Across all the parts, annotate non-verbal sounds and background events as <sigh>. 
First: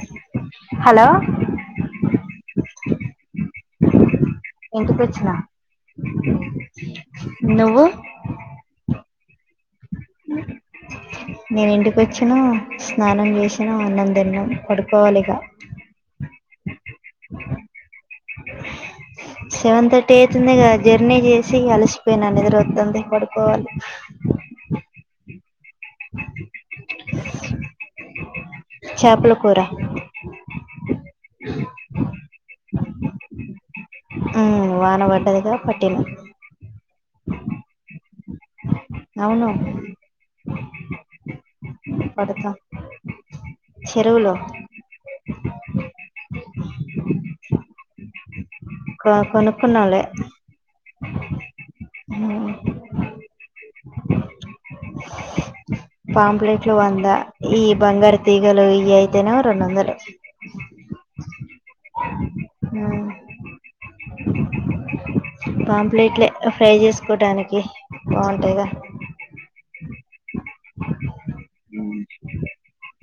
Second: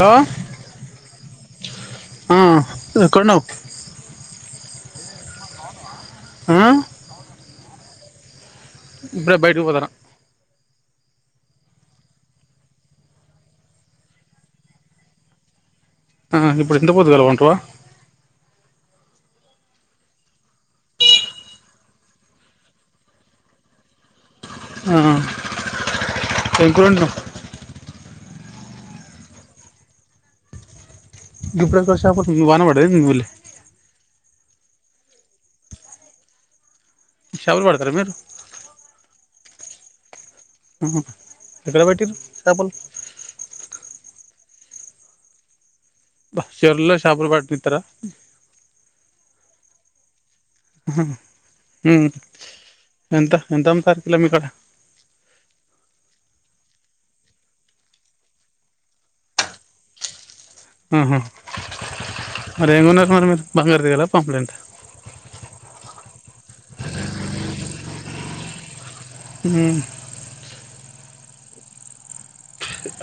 Hello hello ఆ నువ్వు ఎక్కడున్నవ్ ఇంటికొచ్చిన ఆ నువ్వు ఇప్పుడే బయటికీ పోతాన్న నేను ఇంటికి వచ్చినా స్నానం చేసినా అన్నం తిన్నం పడుకోవాలిగా ఆ గిప్పుడు ఇంత పొద్దుగాల పంటవ సెవెన్ థర్టీ అయితుందిగా జర్నీ చేసి అలిసిపోయిన నిద్రోత్తాంది పడుకోవాలి ఆ ఎం కూర ఒండినవ్ చాపల కూర ఇప్పుడు ఎక్కడి శాపాలు వాన పడ్డదా ఏంది మీ ఊళ్లే ఉమ్ వాన పడ్డదిగా పట్టినం శాపలు పడతరా మీరు అవును ఉహు ఏక్కడ పట్టిర్రు పడతాం చాపలు చెరువులో అబ్బా చెర్లో చాపలు పట్టణిత్తరా కొనుకున్నం లే ఎంత ఎంత అమ్ముతారు కిల మీ కాడ పాంప్లెట్లు వంద ఈ బంగారు తీగలు ఇయ్యి అయితేనేమో రెండు వందలు ఆహ మరి ఎం ఉమ్, కొన్నరు మరి మీరు బంగారుతీగలా పాంప్లెంట్లా పాంప్లేట్లే ఫ్రై చేసుకోడానికి బాగుంటయిగా హు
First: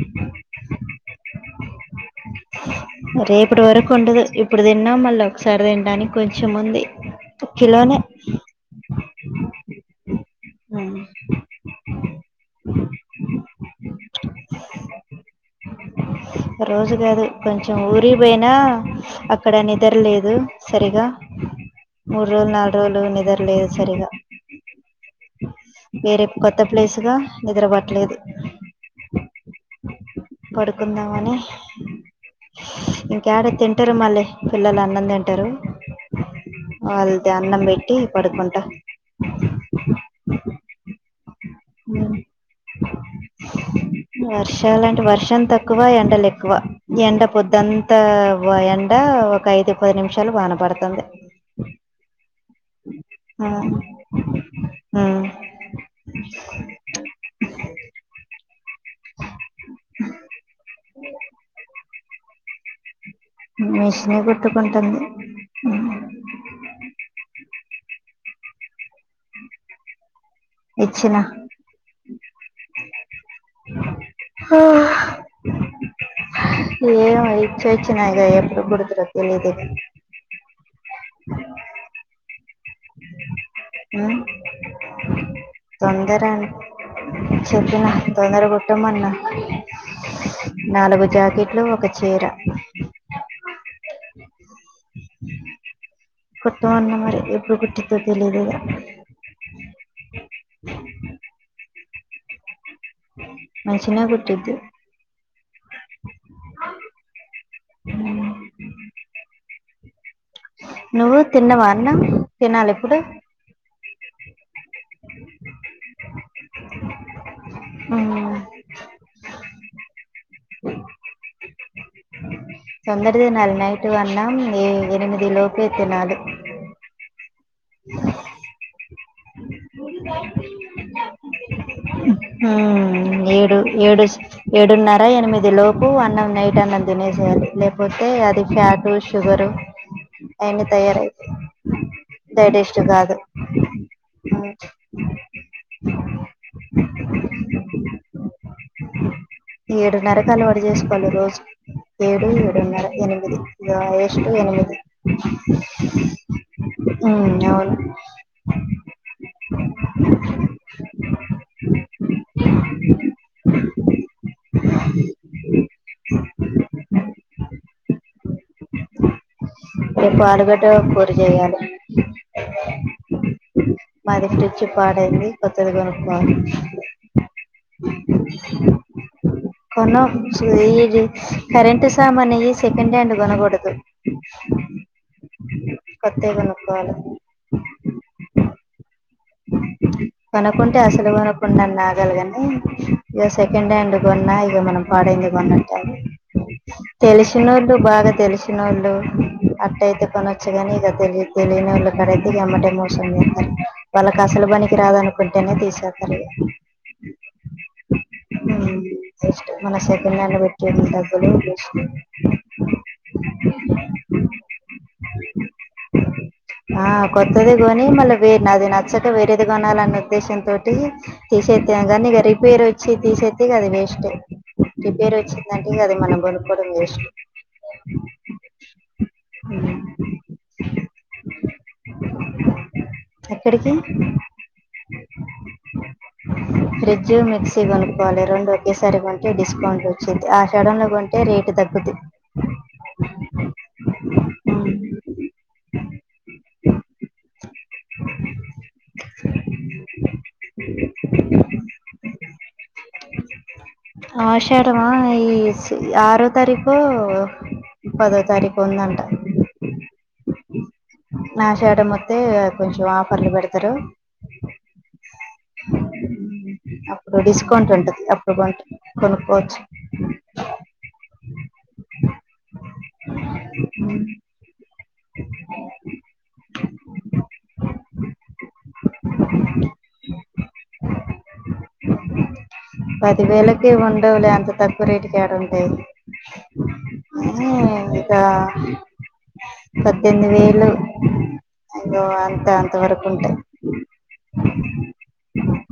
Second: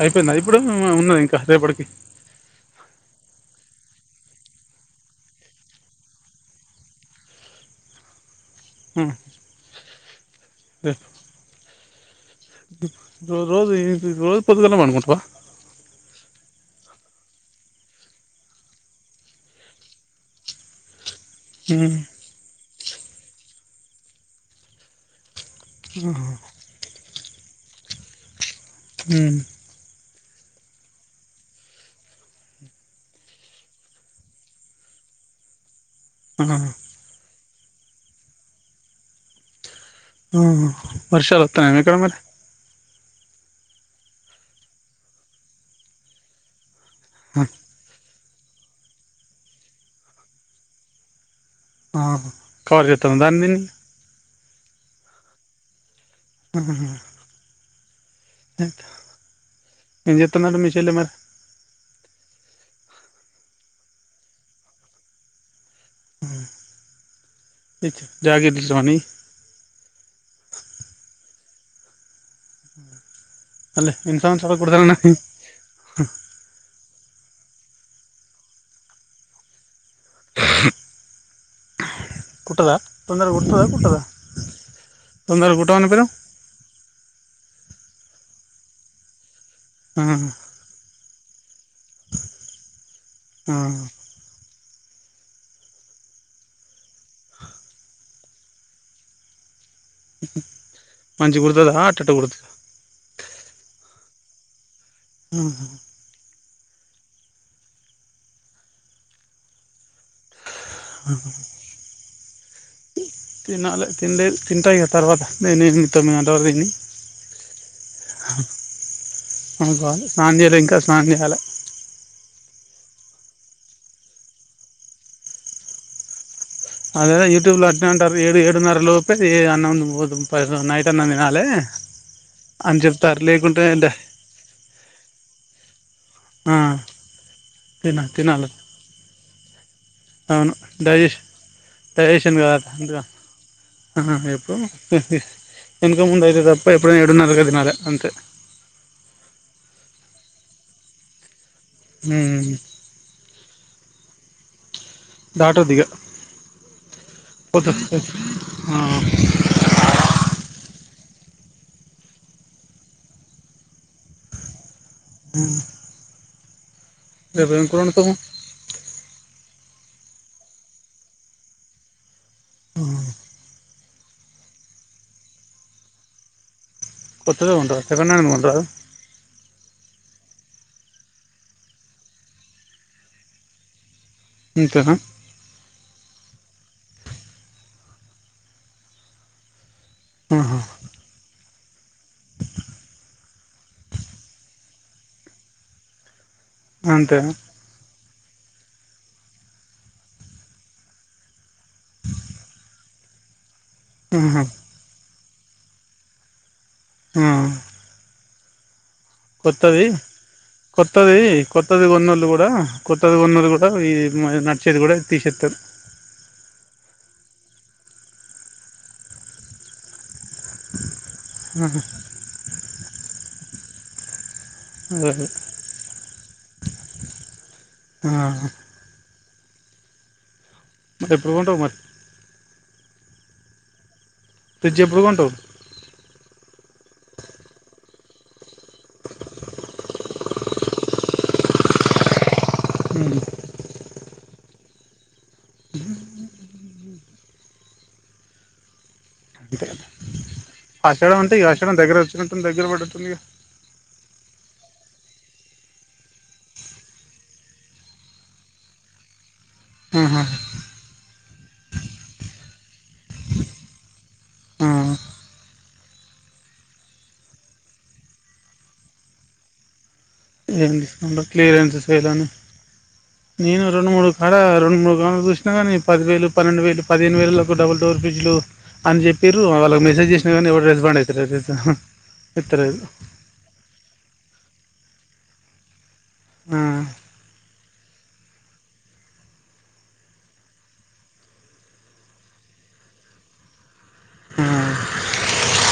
అయిపోయిందా ఇప్పుడు ఉ ఉన్నదా ఇంకా రేపటికి రేపుటి వరకు ఉండదు ఇప్పుడు తిన్నాం మళ్ళీ ఒకసారి తినడానికి కొంచెం ఉంది కిలోనే ఆ నువ్వు రోజు ఇది రోజు పొద్దుగాలనే పండుకుంటవా రోజు కాదు కొంచెం ఊరికి పోయినా అక్కడ నిద్రలేదు సరిగా అ మూడు రోజులు నాలుగు రోజులు నిద్రలేదు సరిగా ఇగ రేపు కొ త్త ప్లేసుగా నిద్ర పట్లేదు ఉ పడుకుందామని ఇంకాడ తింటరు మళ్ళీ పిల్లలు అన్నం తింటరు ఆ వాళ్ళకి అన్నం పెట్టి పడుకుంట ఆ వర్షాలొత్తనయా మీకాడ మరి వర్షాలు అంటే వర్షం తక్కువ ఎండలు ఎక్కువ ఎండ ఆ పొద్దంత ఎండ ఒక ఐదు పది నిమిషాలు వాన పడుతుంది ఆ కవర్ చెత్తాంద దాన్ని దీన్ని ఉ <inaudible> ఏం చేస్తున్నారు మీ చెల్లి మరి మిషనే కుట్టుకుంటుంది. జాకెట్లు స్వామి ఇచ్చిన అ యూనిఫామ్స్ కుడుతున్నా. ఏమో ఇచొచ్చిన ఇగ ఎప్పుడు కుడ్తాదో తెలియదు <inaudible> కుుట్టదా తొందరగా కుట్టుతాదా కుట్టదా ఉమ్ తొందర కుట్టమను అక్కడ సరే చెప్పిన తొందర కుట్టమన్నా <inaudible> నాలుగు జాకెట్లు ఒక చీర మ్ కొత్త వాళ్ళకి మరి ఎప్పుడు కుట్టిద్దో తెలియదు. మంచిగా కుడుతాదా, అట్టట కుడుతాదా? మంచిగనే కుట్టుది <inaudible> ఆ నువ్వు తిన్నవా అన్న? తినాలి ఇప్పుడు. తినాలి. తిన్లే తింట ఇగ తర్వాత తొమ్మిది గంటల వరకు తిని ఉమ్ వస్తా స్నానం చేయలే ఇంకా స్నానం చేయలి. తొందర తినాలి నైట్ అన్నం ఏడు, ఎనిమిది లోపే తినాలి. అదే యూట్యూబ్ లో అట్ న్నే అంటారు ఏడు ఏడున్నర లోపే అన్నం నైట్ అన్నం తినాలె. హా ఏడు ఏడు ఏడున్నార ఎనిమిది లోపు అన్నం ఆ నైట్ అన్నం తినేసేయాలి తిన లేకపోతే అది తినాలి ఫ్యాట్ షుగరు అవన్నీ తయారవుతాయి. రేషన్ కాదు కదా ఉమ్, ఎప్పుడు వెనకముందు అయితే తప్ప ఎప్పుడు ఏడున్నర కది మా లెక్క అంతే ఏడున్నర కి అలువాటు చేసుకోవాలి రోజు ఏడు ఏడున్నర ఎనిమిది. రమేష్ కు ఎనిమిది దాటొద్దు ఇగ ఉ అవును పొద్దు <inaudible> ఆ <inaudible> ఆ <inaudible> రేపేం కూర వండుతావ్ రేపు ఆలుగడ్డ కూర చేయాలి. ఊ <inaudible> మాది మిక్సీ పాడైంది కొత్తది కొనుక్కోవాలి. కొత్తది కొంటారా సెకండ్ హ్యాండ్ కొనరా? <inaudible> కోనం ఇది కరెంట్ సామాన్లు సెకండ్ హ్యాండ్ కొనకూడదు. ఇంతేనా కొత్తవి కొనుక్కోవాలి ఆహా కొనకుంటే అసలే కొనకు కుండన్ ఆగాలి గాని, ఇక సెకండ్ హ్యాండ్ కొన్నా ఇక మనం పాడైంది కొన్నట్టే. <inaudible> అంతేనా తెలిసినోళ్ళు బాగా తెలిసినోళ్ళు, అట్టయితే కొనొచ్చుగానీ ఇక తెలిదు తెలీనొల్లకాడతే ఇగ ఎమ్మటే మోసం చేస్తరు. వాళ్ళకు ఆహా అసలు పని కి రాదనుకుంటేనే తీసెత్తారు ఇగ. ఆ మ్ మొన్న కొత్తది సెకండ్ హ్యాండ్ కొత్తది కొత్తది కొన్నోళ్లు కూడా, కొత్తది కొన్నోళ్లు కూడా, ఈ నడిచేది కూడ తీసేస్తారు. ఆ కొత్తది కొనీ మళ్ళ వేరు నాది నా నచ్చక వేరేది కొనాలన్న ఉద్దేశం తోటి, తీసేత్తే ఏమో కానీ ఇక రిపేర్ ఒచ్ చ్చి తీసేస్తే ఇగ అది వేస్టే. రిపేర్ మరి వచ్చిందంటే, ఇగ అది మనం కొనుక్కోవడం వేస్ట్. హ్మ్ మరి ఎప్పుడు కొంటావు మరి? ఎక్కడికి ఫ్రిడ్జ్ ఎప్పుడు కొంటావ్? ఫ్రిడ్జ్, మిక్సీ కొనుక్కోవాలి రెండు ఒకేసారి కొంటే డిస్కౌంట్ వచ్చిద్ది. ఆషాఢం లో కొంటే రేటు తగ్గుద్ది. మ్ <inaudible> ఆషాఢం అంటే, ఈ ఆషాఢం దగ్గర వచ్చినట్టు ఉంది దగ్గర పడ్డట్టుంది గా, ఆషాడమా ఈ ఆరో తారీకో, పదో తారీకో ఉందంట. ఆహ ఆషాఢమోత్తె కొంచెం ఆఫర్లు పెడతారు. ఆ మ్ అప్పుడు డిస్కౌంట్ ఉంటది. అప్పుడు కాంటే కొనుక్కోచ్చు ఏం డిస్కౌంట్ క్లియరెన్స్ సేల్ అని, నేను రొండు మూడు కాడ రొండు మూడు వాములు చూసినా గానీ, పదివేలు, పన్నెండు వేలు, పదిహేను వేలకు డబుల్ డోర్ ఫ్రిడ్జ్ లు అని చెప్పిర్రు వాళ్ళకి మెసేజ్ చేసినా కానీ, ఎవడు రెస్పాండ్ అయితలేదు తెలుసా! ఎత్తలేదు పది వేలకి ఏం ఉండవులే అంత తక్కువ రేటు కి యాడుంటాయి? ఆ మ్ ఇంకా పద్దెనిమిది వేలు అంత, అంత వరకు ఉంటాయి. ఆ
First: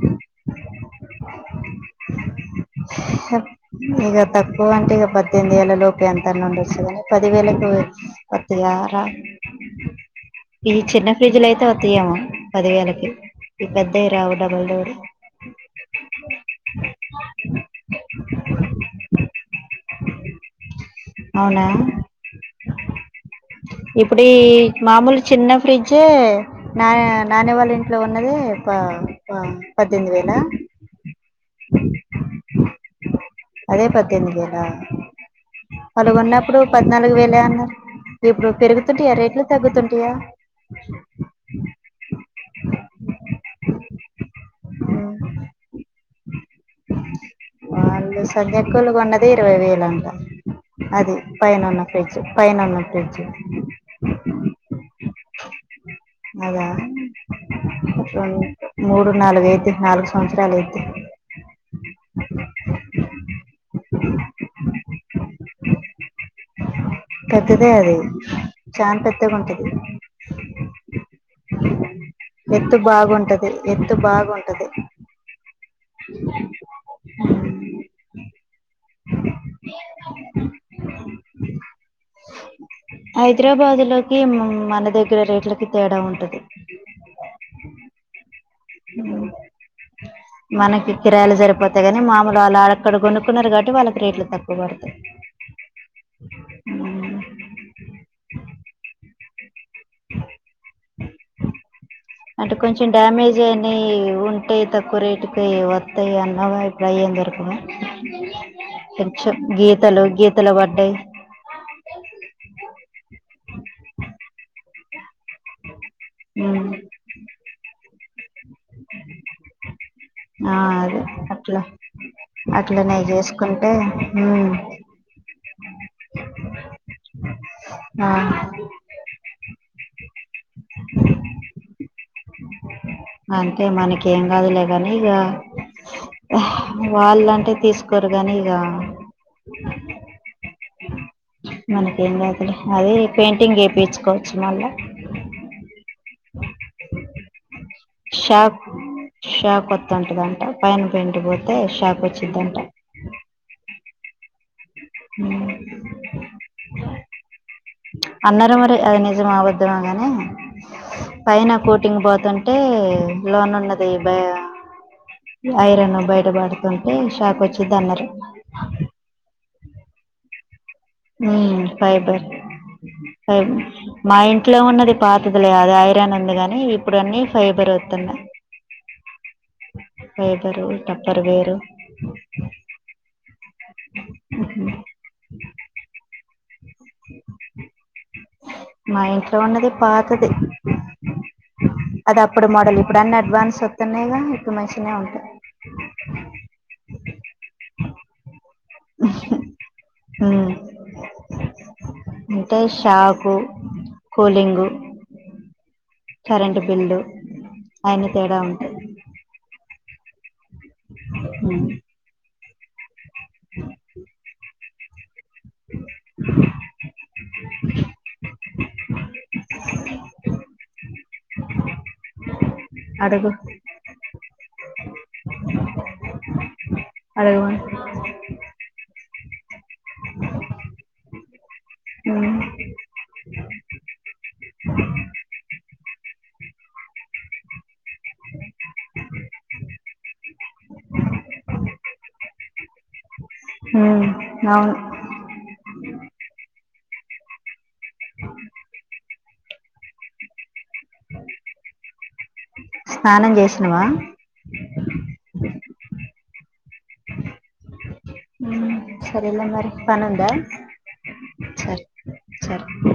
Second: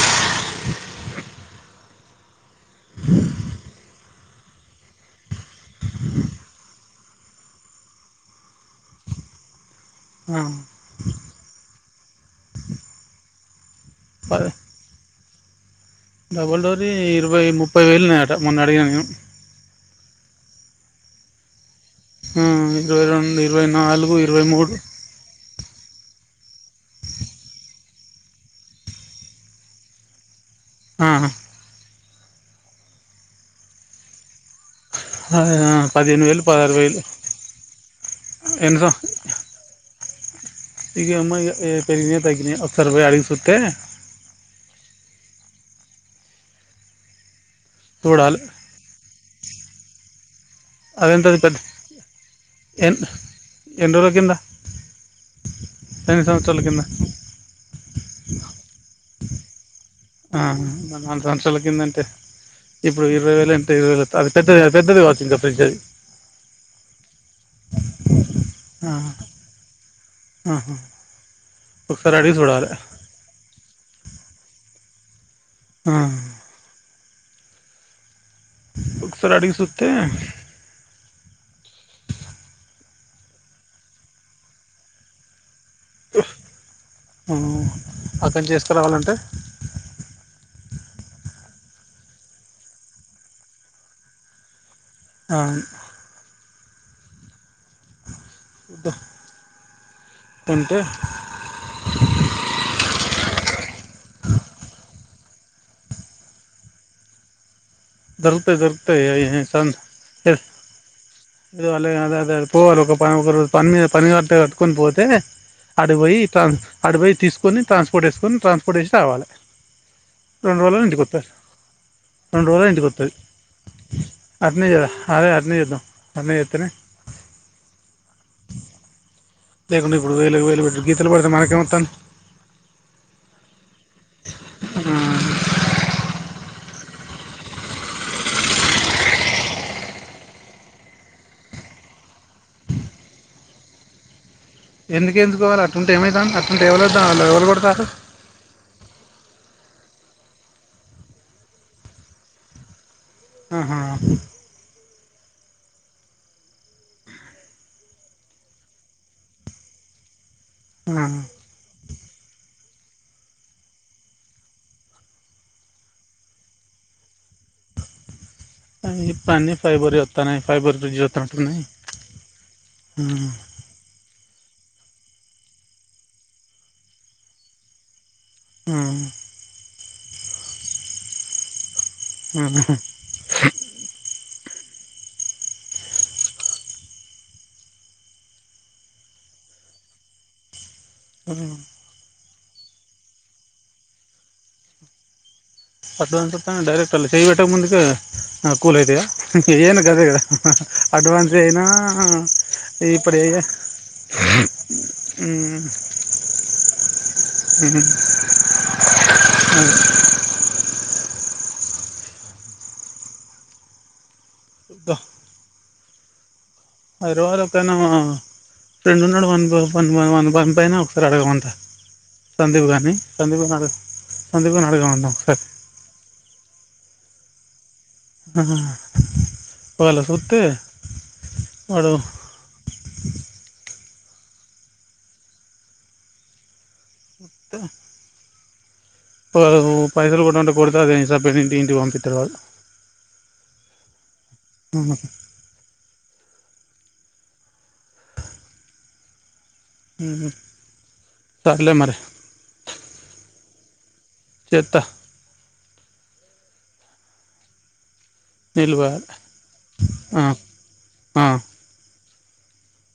హ ఇక తక్కువ అంటే, ఇక పద్దెనిమిది వేల లోపే ఎంతన్న ఉండొచ్చు కాని, పదివేలకు ఒత్తిగా రాదు ఆ ఈ చిన్న ఫ్రిడ్జ్ లయితే వత్తయేమో పది వేలకి. ఈ పెద్దవి రావు డబల్ డోర్ వి. డబుల్ డోర్ యి ఇరవై ముప్పై వేలు ఉన్నాయట మొన్న అడిగినా నేను అవునా ఆ ఇరవై రెండు, ఇరవై నాలుగు, ఇప్పుడు ఈ ఇరవై మూడు మామూలు చిన్న ఫ్రిడ్జ్ ఏ నా నానీ వాళ్ళ ఇంట్లో ఉన్నదే ప ప పద్దెనిమిది వేల? ఆ అదే పద్దేమ్మిది వేల్ ఆ వాళ్ళు పదిహేను వేలు కొన్నప్పుడు పదహారు వేలు పద్నాలుగు వేలే అన్నారు. ఇప్పుడు ఎన్ని సం పెరుగుతుంటాయా రేట్లు తగ్గుతుంటాయా ఇగ ఏమో ఇగ పెరిగినయో తగ్గినయో ఒకసారి పోయి అడిగి చూస్తే ఆ అళ చూడాలి సంధ్య అక్కులు కొన్నది ఇరవై వేల అంటా అది అదెంతది పెద్ద పైనున్న ఫ్రిడ్జ్ పైన ఉన్న ఎన్ ఫ్రిడ్జ్ ఎన్ని రోజుల ఎన్ని సంవత్సరాల అదా కింద మూడు నాలుగు ఐదు నాలుగు ఆ సంవత్సరాలు అయిద్ది నాలుగు సంవత్సరాల కిందంటే ఇప్పుడు ఇరవై వేలంట ఇరవ వేల అది పెద్దది పెద్దదివచ్చుంకా ఫ్రిడ్జ్ అది పెద్దదే అది చానా పెద్దగా ఉంటది ఉమ్ హ ఒకసారి అడిగి చూడవా ఎత్తు బాగుంటది ఎత్తు బాగుంటది ఆ ఆ ఒకసారి అడిగి సుత్తే హైదరాబాదు లోకి మన దగ్గర రేట్లకి తేడా ఉంటది ఆ అక్కడా నుంచి ఏస్ హ్ మనకి కిరాయిలు సరిపోతయి కాగానీ మాముూలు వాళ్ళుడక్కడ కొనుక్కున్నారు కాబటి వాళ్ళకి రేట్లు తక్కువ పడతాయి అవును ఇద్ద కొంటే అంటే కొంచెం డ్యామేజ్ అయినాయి ఉంటాయి తక్కువ రేటుకి వస్తాయి అన్నవుగ దొరుకుతాయి దొరుకుతాయి ఏ- కొంచెం ఏ సన్ గీతలు ఏ- గీతల పడ్డాయి పోవాలి ఒకరోజు పనిమీద పని కట్టుకొని పోతే ఆడికి పోయి అడు పోయి తీసుకొని ట్రాన్స్పోర్ట్ వేసుకుని ట్రాన్స్పోర్ట్ వేసి రావాలి ఆ రెండు రోజులు అదే ఇంటికి వస్తారు అట్లా రెండు రోజులు ఇంటికి అట్లనే వస్తుంది చేసుకుంటే ఉమ్ అట్నే చేద అదే అట్ననే చేద్దాం అట్లనే చెతనే ఆ లేకుండా ఇప్పుడు వేలు వేలు పెట్టి గీతలు పడితే మనకేం అతాంది అంతే మనకేం కాదులేగాని ఇగ వాళ్ళంటే తీసుకోరు కాని ఇక మనకేం కాదులే అది పెయింటింగ్ చేయించుకోవచ్చు మళ్ళా ఎందుకు ఏపిచ్చుకోవాలి అట్లా ఉంటే ఏమైతాంది అట్లా ఉంటే ఎవలద్దా ఎవలు కొడతాల్లు షాక్ షాక్ వస్తుంటుందంట పైన పెయింట్ కొడితే షాక్ వచ్చిందంట ఆహా హ్మ్మ్ అన్నరు మరి అది నిజమో అబద్ధమో గాని ఆ పైన కోటింగ్ పోతుం టే లోన ఉన్నది బ ఐరన్ బయట పడుతుంటే షాక్ వచ్చిద్ది అన్నారు ఇప్పుడు అన్ని ఫైబర్ ఏ అత్తన్నై ఫైబర్ ఫ్రిడ్జ్ ఉమ్ ఫైబర్ ఫైబ మా ఇంట్లో ఉన్నది పాతది లే అది ఐరాన్ ఉంది కాగాని ఇప్పుడు అన్నీ ఫైబర్ వతున్నాయి ఆ ఫైబరు టప్పర్వేరు ఉహు ఉహు మా ఇంట్లో ఉన్నది పాతది ఉ అది అప్పుడు మోడల్ ఇప్పుడు అన్ని అడ్వాన్స్ ఒత్తున్నై గా ఇప్పుడు మంచిగనే ఉంటాయి అడ్వాన్స్ ఒత్తున్నై డైరక్ట్ అల్ల చేయి పెట్టక ముందుకే కూల్ అయితయా ఏవైనా గదే గా ఉమ్. అడ్వాన్స్ అయినా అంటే ఇప్పుడు షాకు ఏ ఉ కరెంట్ బిల్లు అయన్ని తేడా ఉంటయి అది అ అ ఇంకా హైదరాబాద్ల ఒక్కణ్ణే ఫ్రెండు ఉన్నడు వాన్ని తో వాన్ని పంపైన ఒకసారి అడగమంట సందీప్గాన్ని అడుగు సందీప్ గాడు సందీప్గాన్ని అడగమంట ఒకసారి అడగమను ఆ ఒకవేళ సూత్తే వాడు ఉమ్, త్త పైసలు కొట్టమంటే కొడితే అదే సెపరేటుగా ఇంటికి పంపిత్తడు వాడు ఉమ్, అవును ఆ ఉ సర్లే మరి స్నానం చేసినవా చెత్తా ఉమ్, నీళ్ళు పోయాలి సరేలే మరి ఆ పనుందా ఆ సరే సరే